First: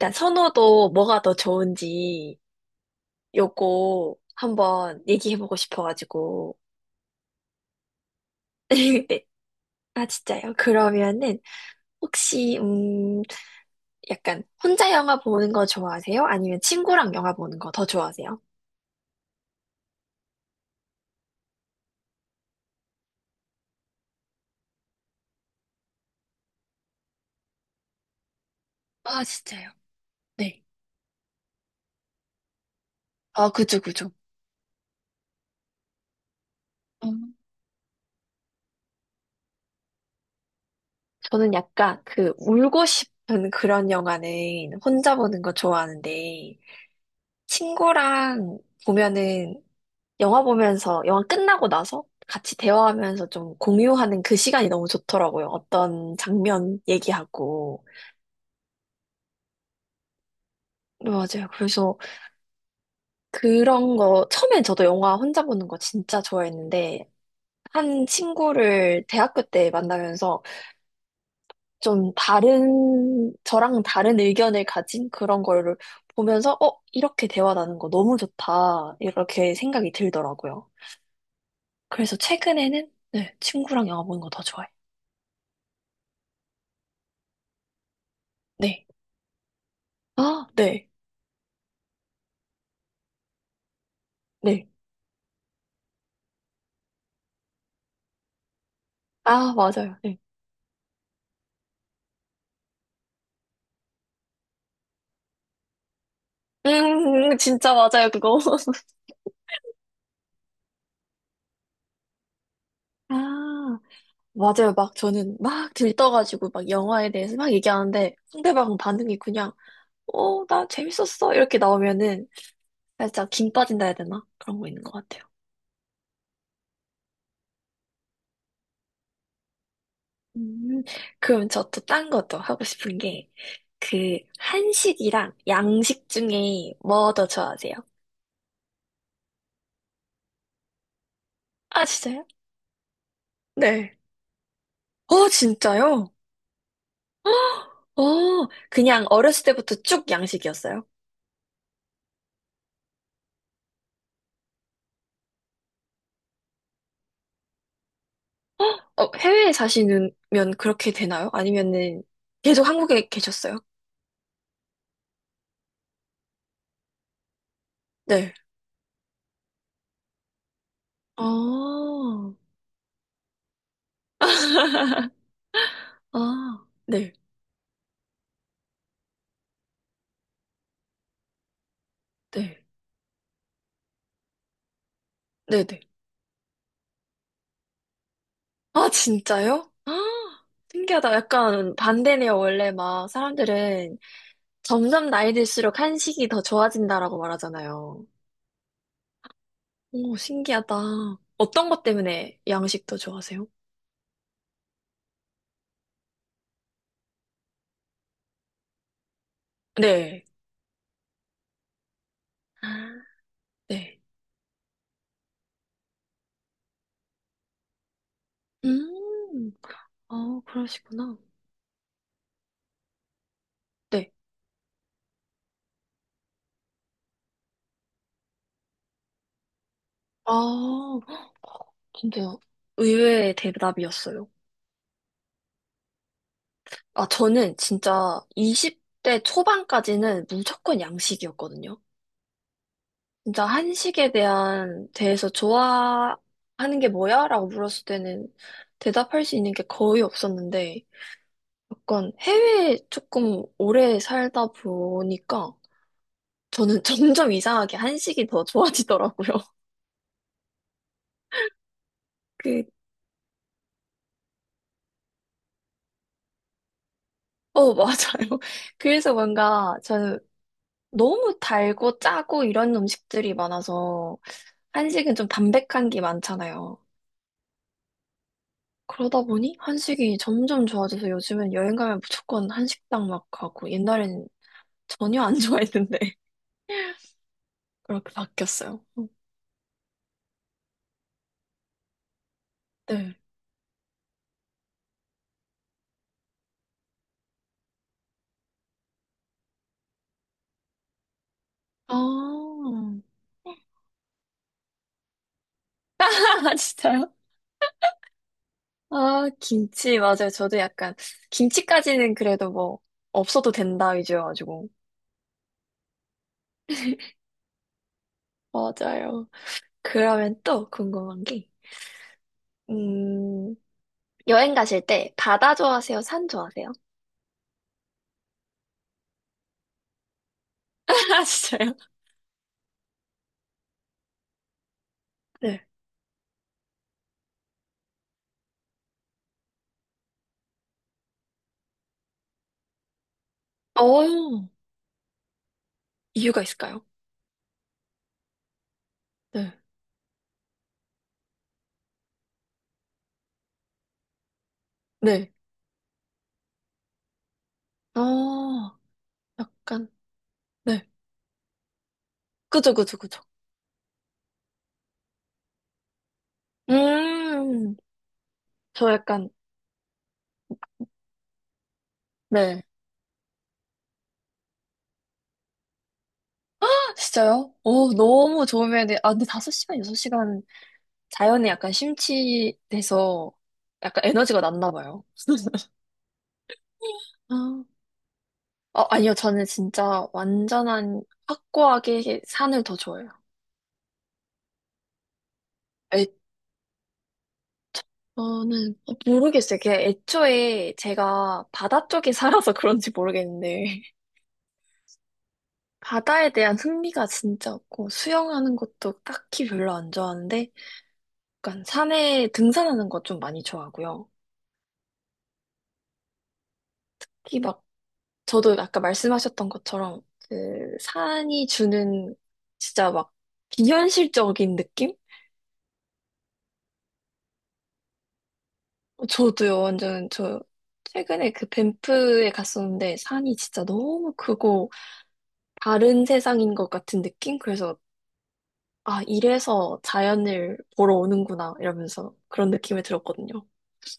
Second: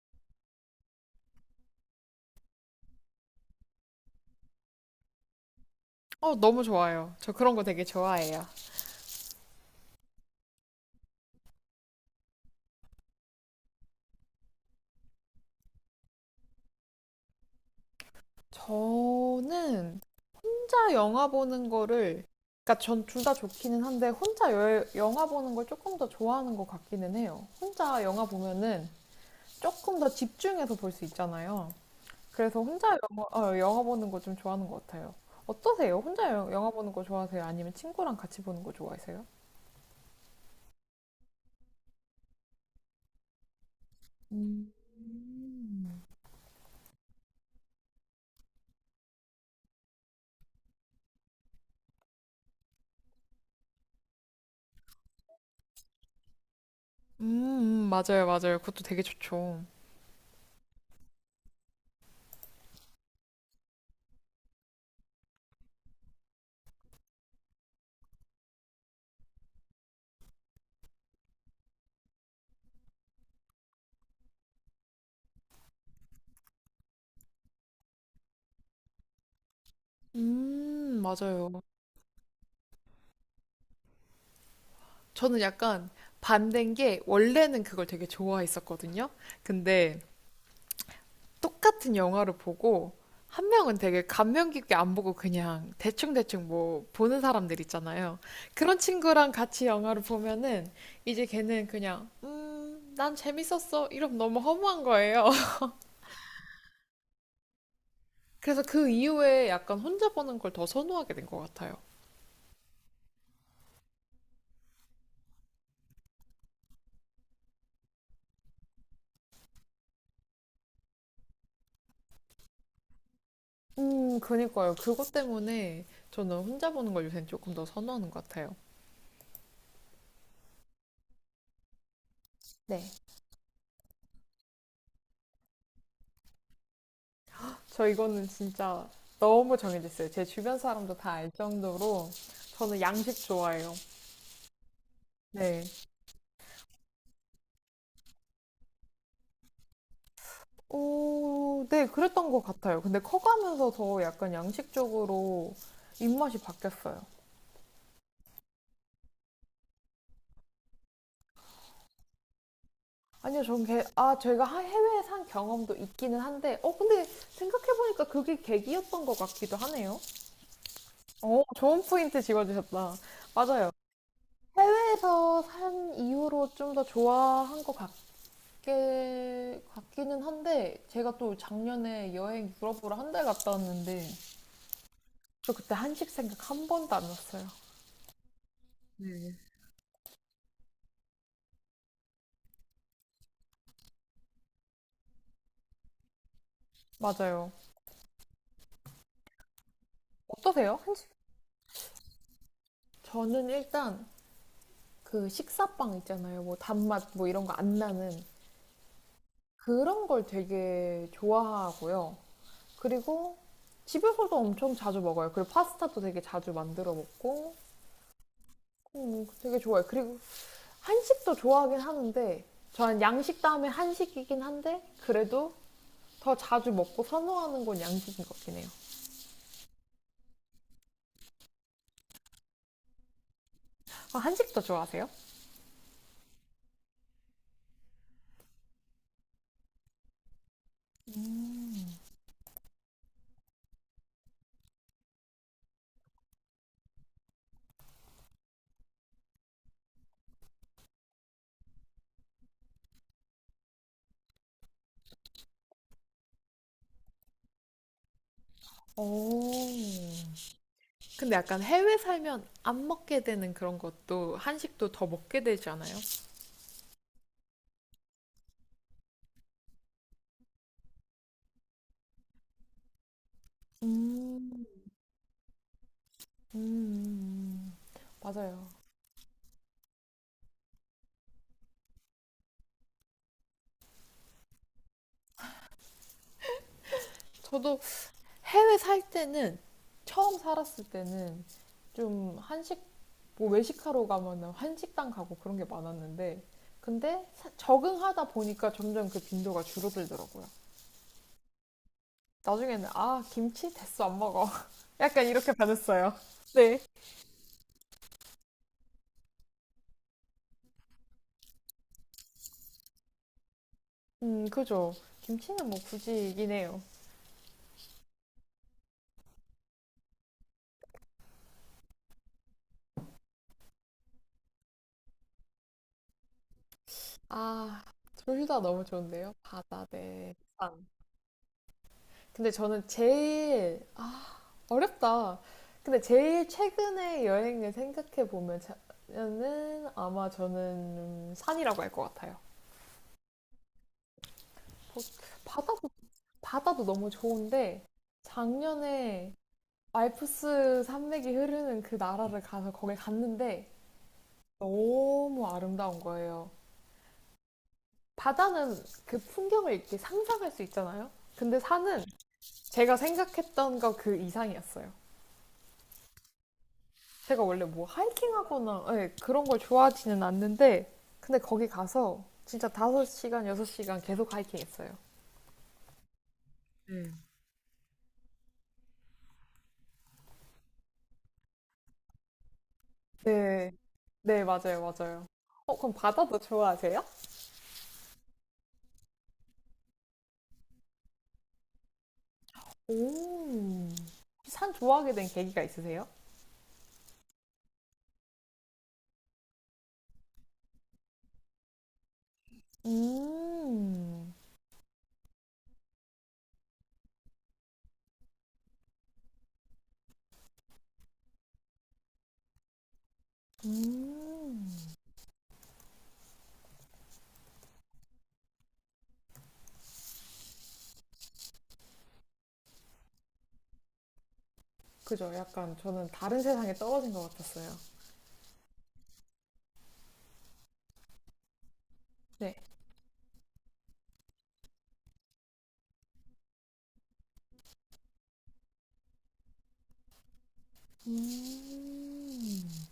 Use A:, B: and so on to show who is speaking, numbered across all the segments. A: 일단 선호도 뭐가 더 좋은지 요거 한번 얘기해보고 싶어가지고.
B: 어, 너무 좋아요. 저 그런 거 되게
A: 네.
B: 좋아해요.
A: 아, 진짜요? 그러면은 혹시 약간 혼자 영화 보는 거 좋아하세요? 아니면 친구랑 영화 보는 거 더 좋아하세요?
B: 저는 혼자 영화 보는 거를, 그러니까 전 둘 다 좋기는 한데, 혼자 영화 보는 걸 조금 더 좋아하는 것 같기는 해요. 혼자
A: 아,
B: 영화
A: 진짜요?
B: 보면은
A: 네.
B: 조금 더 집중해서 볼 수 있잖아요.
A: 아,
B: 그래서
A: 그죠,
B: 혼자
A: 그죠.
B: 영화, 어, 영화 보는 거 좀 좋아하는 것 같아요. 어떠세요?
A: 음.
B: 혼자 영화 보는 거 좋아하세요? 아니면 친구랑 같이 보는 거 좋아하세요?
A: 저는 약간 그 울고 싶은 그런 영화는 혼자 보는 거
B: 음,
A: 좋아하는데 친구랑 보면은 영화 보면서, 영화 끝나고 나서 같이 대화하면서 좀 공유하는 그 시간이 너무 좋더라고요. 어떤 장면 얘기하고.
B: 맞아요, 맞아요. 그것도 되게 좋죠.
A: 네, 맞아요. 그래서 그런 거, 처음엔 저도 영화 혼자 보는 거 진짜 좋아했는데, 한 친구를 대학교 때 만나면서 좀 다른, 저랑 다른 의견을 가진 그런 거를 보면서, 어, 이렇게 대화 나눈 거 너무 좋다. 이렇게 생각이 들더라고요. 그래서
B: 맞아요.
A: 최근에는, 네, 친구랑 영화 보는 거 더 좋아해요.
B: 저는 약간 반대인 게 원래는
A: 네.
B: 그걸 되게 좋아했었거든요.
A: 아, 네.
B: 근데 똑같은 영화를 보고 한
A: 네.
B: 명은 되게 감명 깊게 안 보고 그냥 대충대충 뭐 보는 사람들 있잖아요.
A: 아,
B: 그런
A: 맞아요. 네.
B: 친구랑 같이 영화를 보면은 이제 걔는 그냥 난 재밌었어. 이러면 너무 허무한 거예요.
A: 진짜 맞아요, 그거.
B: 그래서 그 이후에 약간 혼자 보는 걸 더 선호하게 된 것 같아요.
A: 아, 맞아요. 막 저는 막 들떠가지고 막 영화에 대해서 막 얘기하는데 상대방 반응이 그냥, 어, 나 재밌었어. 이렇게 나오면은 살짝 김 빠진다 해야 되나? 그런 거 있는 것 같아요.
B: 그니까요. 그것 때문에 저는 혼자 보는 걸 요새 조금 더 선호하는 것 같아요.
A: 음, 그럼 저 또 딴 것도 하고 싶은 게,
B: 네.
A: 그, 한식이랑 양식 중에 뭐 더 좋아하세요?
B: 저 이거는 진짜 너무 정해졌어요. 제 주변
A: 아,
B: 사람도 다
A: 진짜요?
B: 알 정도로 저는
A: 네.
B: 양식 좋아해요.
A: 어, 진짜요?
B: 네.
A: 어, 그냥 어렸을 때부터 쭉 양식이었어요?
B: 오, 네, 그랬던 것 같아요. 근데 커가면서 더 약간 양식 쪽으로 입맛이 바뀌었어요.
A: 어, 해외에 사시면 그렇게 되나요? 아니면은 계속 한국에 계셨어요?
B: 아니요, 전 개. 아, 제가 해외에 산 경험도 있기는 한데, 어, 근데
A: 네.
B: 생각해보니까 그게 계기였던 것 같기도 하네요.
A: 아,
B: 어, 좋은 포인트 집어주셨다. 맞아요.
A: 아,
B: 해외에서 산
A: 네,
B: 이후로 좀 더 좋아한 것 같긴 꽤 같기는 한데 제가 또
A: 네,
B: 작년에 여행 유럽으로 한 달 갔다 왔는데
A: 네네.
B: 저 그때 한식 생각 한 번도 안 났어요.
A: 아, 진짜요? 아, 신기하다. 약간 반대네요. 원래 막 사람들은 점점 나이 들수록 한식이 더 좋아진다라고 말하잖아요.
B: 맞아요.
A: 오, 신기하다. 어떤 것
B: 어떠세요? 한식?
A: 때문에 양식 더 좋아하세요?
B: 저는 일단 그 식사빵 있잖아요. 뭐 단맛 뭐 이런 거 안 나는
A: 네.
B: 그런 걸 되게
A: 아,
B: 좋아하고요.
A: 네.
B: 그리고 집에서도 엄청 자주 먹어요. 그리고 파스타도 되게 자주 만들어 먹고
A: 음, 아,
B: 되게 좋아요.
A: 그러시구나.
B: 그리고 한식도 좋아하긴 하는데 저는
A: 네.
B: 양식 다음에 한식이긴 한데 그래도 더 자주 먹고 선호하는 건 양식인 것 같긴 해요.
A: 아, 진짜 의외의 대답이었어요.
B: 아, 한식도 좋아하세요?
A: 아, 저는 진짜 20대 초반까지는 무조건 양식이었거든요. 진짜 한식에 대해서 좋아하는 게 뭐야? 라고 물었을 때는 대답할 수 있는 게 거의 없었는데, 약간 해외에 조금 오래 살다 보니까 저는 점점 이상하게 한식이 더 좋아지더라고요.
B: 오. 근데
A: 그,
B: 약간 해외 살면 안 먹게 되는 그런 것도 한식도 더 먹게 되지 않아요?
A: 어, 맞아요. 그래서 뭔가 저는 너무 달고 짜고 이런 음식들이 많아서 한식은 좀
B: 음,
A: 담백한 게 많잖아요.
B: 음, 음.
A: 그러다 보니
B: 맞아요.
A: 한식이 점점 좋아져서 요즘은 여행 가면 무조건 한식당 막 가고 옛날엔 전혀 안 좋아했는데 그렇게 바뀌었어요.
B: 저도 해외 살 때는 처음 살았을 때는
A: 네.
B: 좀 한식 뭐 외식하러 가면은 한식당 가고 그런 게 많았는데 근데 적응하다 보니까 점점 그 빈도가 줄어들더라고요.
A: 아,
B: 나중에는 아, 김치 됐어, 안 먹어. 약간
A: 아,
B: 이렇게
A: 진짜요?
B: 변했어요. 네.
A: 아, 김치, 맞아요. 저도 약간, 김치까지는 그래도 뭐, 없어도 된다 위주여가지고.
B: 그죠. 김치는 뭐 굳이이긴 해요.
A: 맞아요. 그러면 또 궁금한 게, 음, 여행 가실 때 바다 좋아하세요? 산 좋아하세요?
B: 아, 둘 다 너무 좋은데요? 바다
A: 아,
B: 대
A: 진짜요?
B: 산. 근데 저는 제일, 아,
A: 네.
B: 어렵다. 근데 제일 최근에 여행을 생각해 보면, 는 아마 저는 산이라고 할 것 같아요.
A: 어,
B: 뭐,
A: 이유가 있을까요?
B: 바다도, 바다도 너무 좋은데,
A: 네.
B: 작년에 알프스 산맥이 흐르는 그 나라를 가서 거길 갔는데,
A: 네.
B: 너무 아름다운 거예요.
A: 어,
B: 바다는
A: 약간,
B: 그 풍경을
A: 네.
B: 이렇게 상상할 수 있잖아요. 근데
A: 그죠, 그죠,
B: 산은
A: 그죠.
B: 제가 생각했던 거 그 이상이었어요.
A: 음,
B: 제가 원래
A: 저
B: 뭐
A: 약간,
B: 하이킹하거나 예, 그런 걸 좋아하지는 않는데 근데
A: 네.
B: 거기 가서 진짜 5시간 6시간 계속 하이킹했어요.
A: 아, 진짜요? 어,
B: 네.
A: 너무 좋으면, 돼. 아, 근데 5시간, 6시간 자연에 약간 심취돼서 약간 에너지가 났나
B: 네,
A: 봐요.
B: 네, 맞아요, 맞아요. 어, 그럼 바다도
A: 아,
B: 좋아하세요?
A: 어, 아니요, 저는 진짜 완전한 확고하게 산을 더 좋아해요.
B: 오, 산 좋아하게 된 계기가 있으세요?
A: 저는 어, 모르겠어요. 그냥 애초에 제가 바다 쪽에 살아서 그런지 모르겠는데
B: 음,
A: 바다에 대한 흥미가 진짜 없고 수영하는 것도 딱히 별로 안 좋아하는데 약간 산에 등산하는 것 좀 많이 좋아하고요.
B: 음.
A: 특히 막 저도 아까 말씀하셨던 것처럼 그 산이 주는 진짜 막 비현실적인 느낌?
B: 그죠? 약간 저는 다른 세상에 떨어진 것 같았어요.
A: 어, 저도요. 완전 저 최근에 그 밴프에 갔었는데 산이 진짜
B: 네.
A: 너무 크고 다른 세상인 것 같은 느낌? 그래서 아, 이래서 자연을 보러 오는구나, 이러면서 그런 느낌이 들었거든요.
B: 음...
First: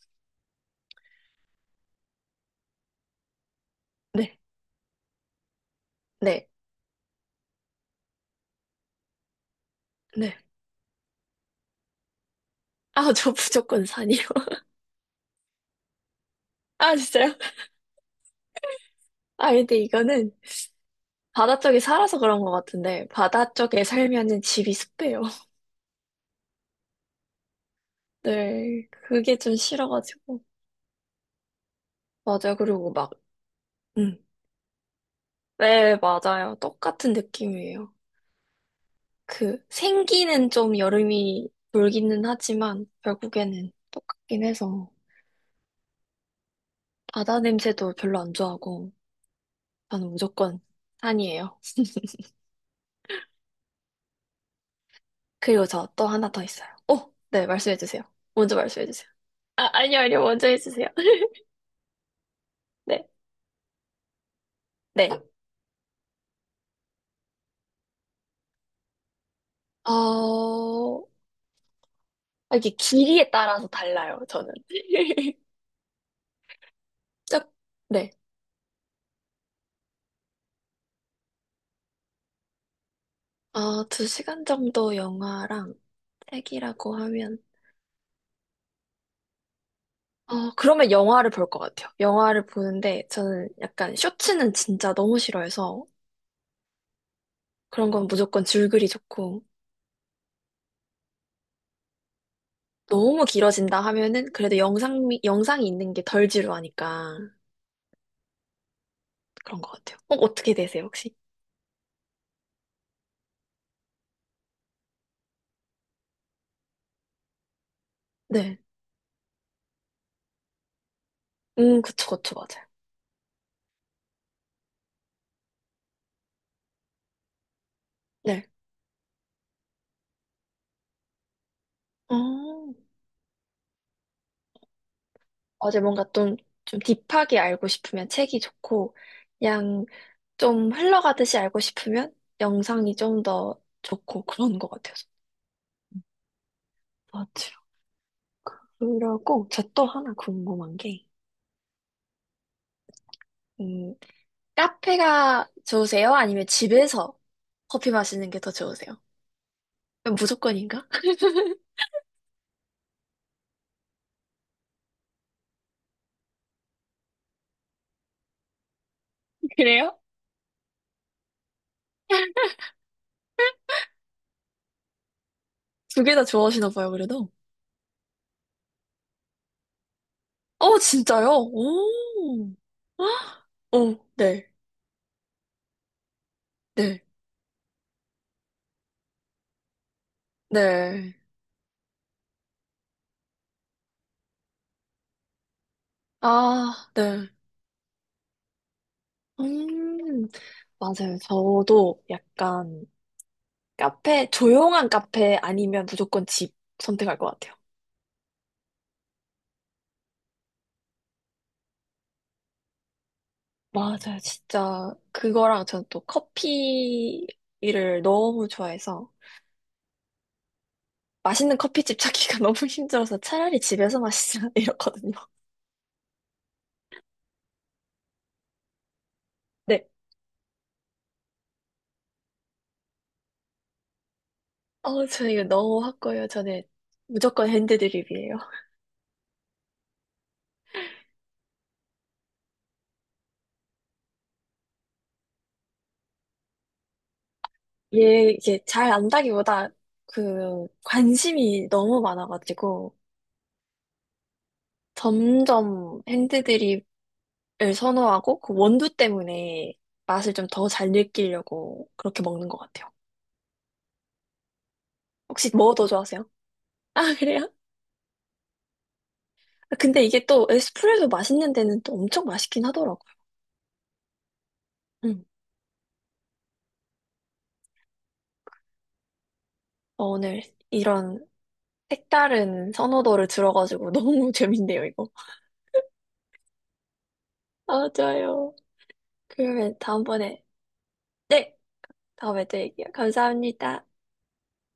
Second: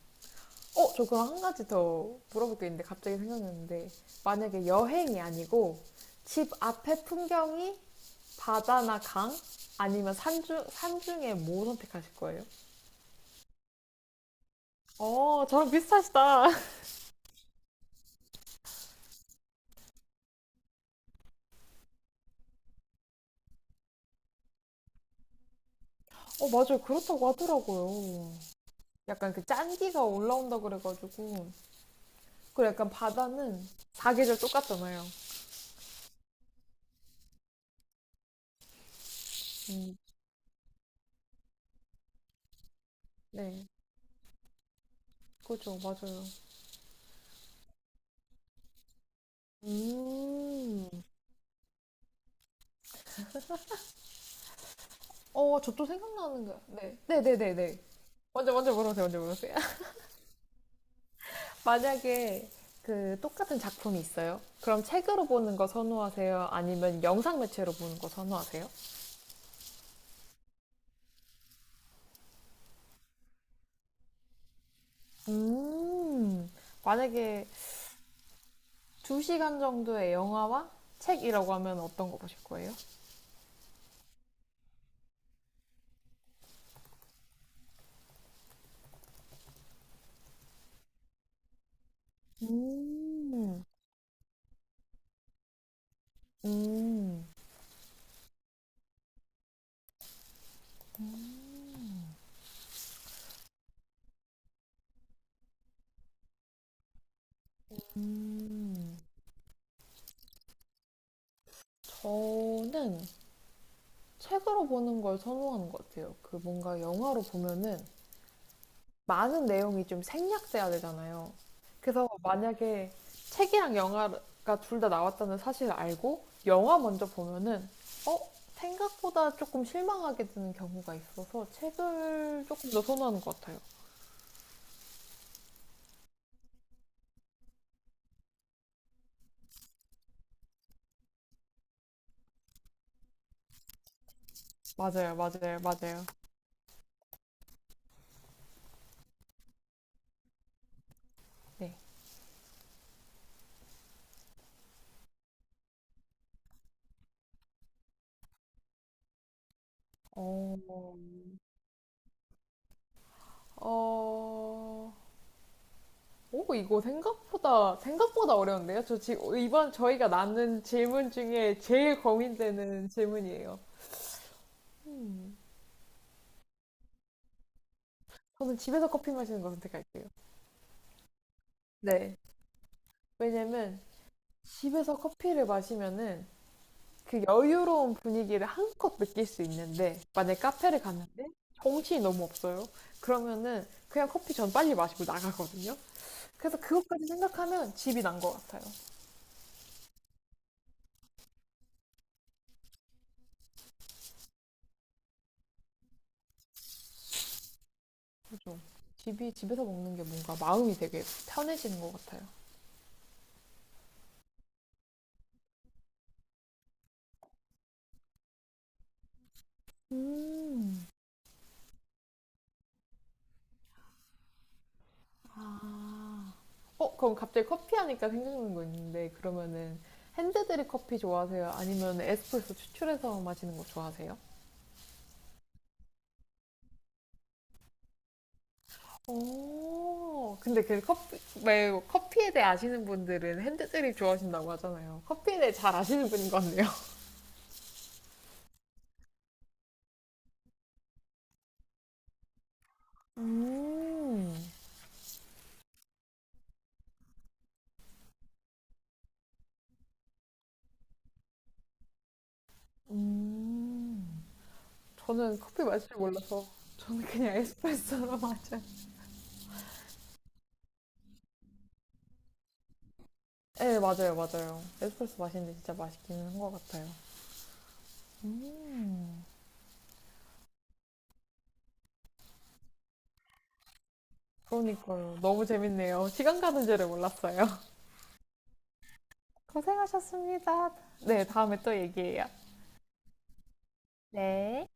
B: 어, 저 그럼 한 가지 더 물어볼 게 있는데 갑자기 생각났는데
A: 네,
B: 만약에 여행이 아니고
A: 네,
B: 집 앞에 풍경이 바다나 강 아니면
A: 네.
B: 산중에 뭐 선택하실 거예요?
A: 아, 저 무조건 산이요.
B: 어, 저랑 비슷하시다.
A: 아, 진짜요? 아, 근데 이거는 바다 쪽에 살아서 그런 것 같은데, 바다 쪽에 살면은 집이 습해요.
B: 어, 맞아요. 그렇다고 하더라고요.
A: 네,
B: 약간
A: 그게
B: 그
A: 좀
B: 짠기가
A: 싫어가지고.
B: 올라온다 그래가지고
A: 맞아요.
B: 그리고 약간
A: 그리고 막,
B: 바다는
A: 음.
B: 사계절 똑같잖아요.
A: 네, 맞아요. 똑같은 느낌이에요. 그,
B: 음,
A: 생기는 좀 여름이 돌기는 하지만,
B: 네,
A: 결국에는 똑같긴 해서,
B: 그죠, 맞아요.
A: 바다 냄새도 별로 안 좋아하고, 저는 무조건
B: 음.
A: 산이에요.
B: 어,
A: 그리고
B: 저 또
A: 저 또 하나 더
B: 생각나는 거.
A: 있어요.
B: 네.
A: 오, 네,
B: 네네네네.
A: 말씀해 주세요.
B: 먼저,
A: 먼저
B: 먼저
A: 말씀해
B: 물어보세요,
A: 주세요.
B: 먼저 물어보세요.
A: 아, 아니요, 아니요, 먼저 해주세요.
B: 만약에
A: 네,
B: 그 똑같은 작품이 있어요? 그럼
A: 네.
B: 책으로 보는 거 선호하세요? 아니면 영상 매체로 보는 거 선호하세요?
A: 어, 아, 이게 길이에 따라서 달라요, 저는.
B: 음. 만약에
A: 쭉, 네.
B: 2시간 정도의 영화와 책이라고 하면 어떤 거 보실 거예요?
A: 어, 2시간 정도 영화랑 책이라고 하면, 어, 그러면 영화를 볼 것 같아요. 영화를 보는데, 저는
B: 음.
A: 약간 쇼츠는 진짜 너무 싫어해서,
B: 음.
A: 그런 건 무조건 줄거리 좋고, 너무 길어진다 하면은 그래도 영상이 있는 게 덜 지루하니까
B: 음.
A: 그런 것 같아요. 어, 어떻게 되세요, 혹시?
B: 저는 책으로 보는 걸 선호하는 것 같아요. 그 뭔가 영화로 보면은
A: 네.
B: 많은 내용이 좀 생략돼야 되잖아요. 그래서
A: 그쵸, 그쵸, 맞아요.
B: 만약에 책이랑 영화가 둘 다 나왔다는 사실을 알고 영화 먼저 보면은 어?
A: 네.
B: 생각보다 조금 실망하게 되는 경우가 있어서 책을 조금
A: 어,
B: 더 선호하는 것 같아요.
A: 어제 뭔가 좀, 좀 딥하게 알고 싶으면 책이 좋고, 그냥 좀 흘러가듯이 알고 싶으면 영상이 좀 더 좋고 그런 것 같아요.
B: 맞아요, 맞아요, 맞아요.
A: 맞아요. 그리고 저 또 하나 궁금한 게,
B: 네.
A: 음, 카페가 좋으세요? 아니면 집에서 커피 마시는 게 더 좋으세요?
B: 어,
A: 무조건인가?
B: 어, 오, 이거 생각보다 어려운데요? 저 지금, 이번
A: 그래요?
B: 저희가 나눈 질문 중에 제일 고민되는 질문이에요.
A: 두 개 다 좋아하시나 봐요, 그래도.
B: 저는 집에서 커피 마시는 거 선택할게요.
A: 어, 진짜요?
B: 네.
A: 오.
B: 왜냐면
A: 어, 네,
B: 집에서 커피를 마시면은
A: 네,
B: 그 여유로운 분위기를 한껏 느낄 수 있는데 만약에 카페를
A: 네.
B: 갔는데 정신이 너무 없어요. 그러면은 그냥 커피 전 빨리 마시고 나가거든요. 그래서
A: 아,
B: 그것까지
A: 네.
B: 생각하면 집이 난 것 같아요.
A: 음, 맞아요. 저도 약간 카페, 조용한 카페 아니면 무조건 집 선택할 것 같아요.
B: 좀 집이 집에서 먹는 게 뭔가 마음이 되게 편해지는 것 같아요.
A: 맞아요. 진짜 그거랑 저는 또 커피를 너무 좋아해서
B: 음.
A: 맛있는 커피집 찾기가 너무 힘들어서 차라리 집에서 마시자 이러거든요.
B: 아. 어, 그럼 갑자기 커피 하니까 생각나는 거 있는데 그러면은
A: 네.
B: 핸드드립 커피 좋아하세요? 아니면 에스프레소 추출해서 마시는 거 좋아하세요?
A: 어, 저 이거 너무 확고해요. 저는 무조건 핸드드립이에요.
B: 오. 근데 그 커피, 왜 커피에 대해 아시는 분들은 핸드 드립 좋아하신다고 하잖아요. 커피에 대해 잘 아시는 분인 것 같네요.
A: 얘 이게 잘 안다기보다 그 관심이 너무 많아가지고
B: 음,
A: 점점 핸드드립을 선호하고 그 원두 때문에 맛을 좀 더 잘 느끼려고 그렇게 먹는 것 같아요.
B: 음. 저는
A: 혹시
B: 커피
A: 뭐
B: 마실
A: 더
B: 줄
A: 좋아하세요?
B: 몰라서 저는
A: 아,
B: 그냥
A: 그래요?
B: 에스프레소로 마셔요.
A: 아, 근데 이게 또 에스프레소 맛있는 데는 또 엄청 맛있긴 하더라고요.
B: 네, 맞아요, 맞아요. 에스프레소
A: 음.
B: 마시는데 진짜 맛있기는 한 것 같아요.
A: 어, 오늘 이런 색다른 선호도를 들어가지고 너무 재밌네요, 이거.
B: 그러니까요. 너무 재밌네요. 시간 가는 줄을 몰랐어요.
A: 아, 좋아요. 그러면 다음번에
B: 고생하셨습니다. 네, 다음에 또 얘기해요.
A: 다음에 또 얘기해요. 감사합니다.
B: 네.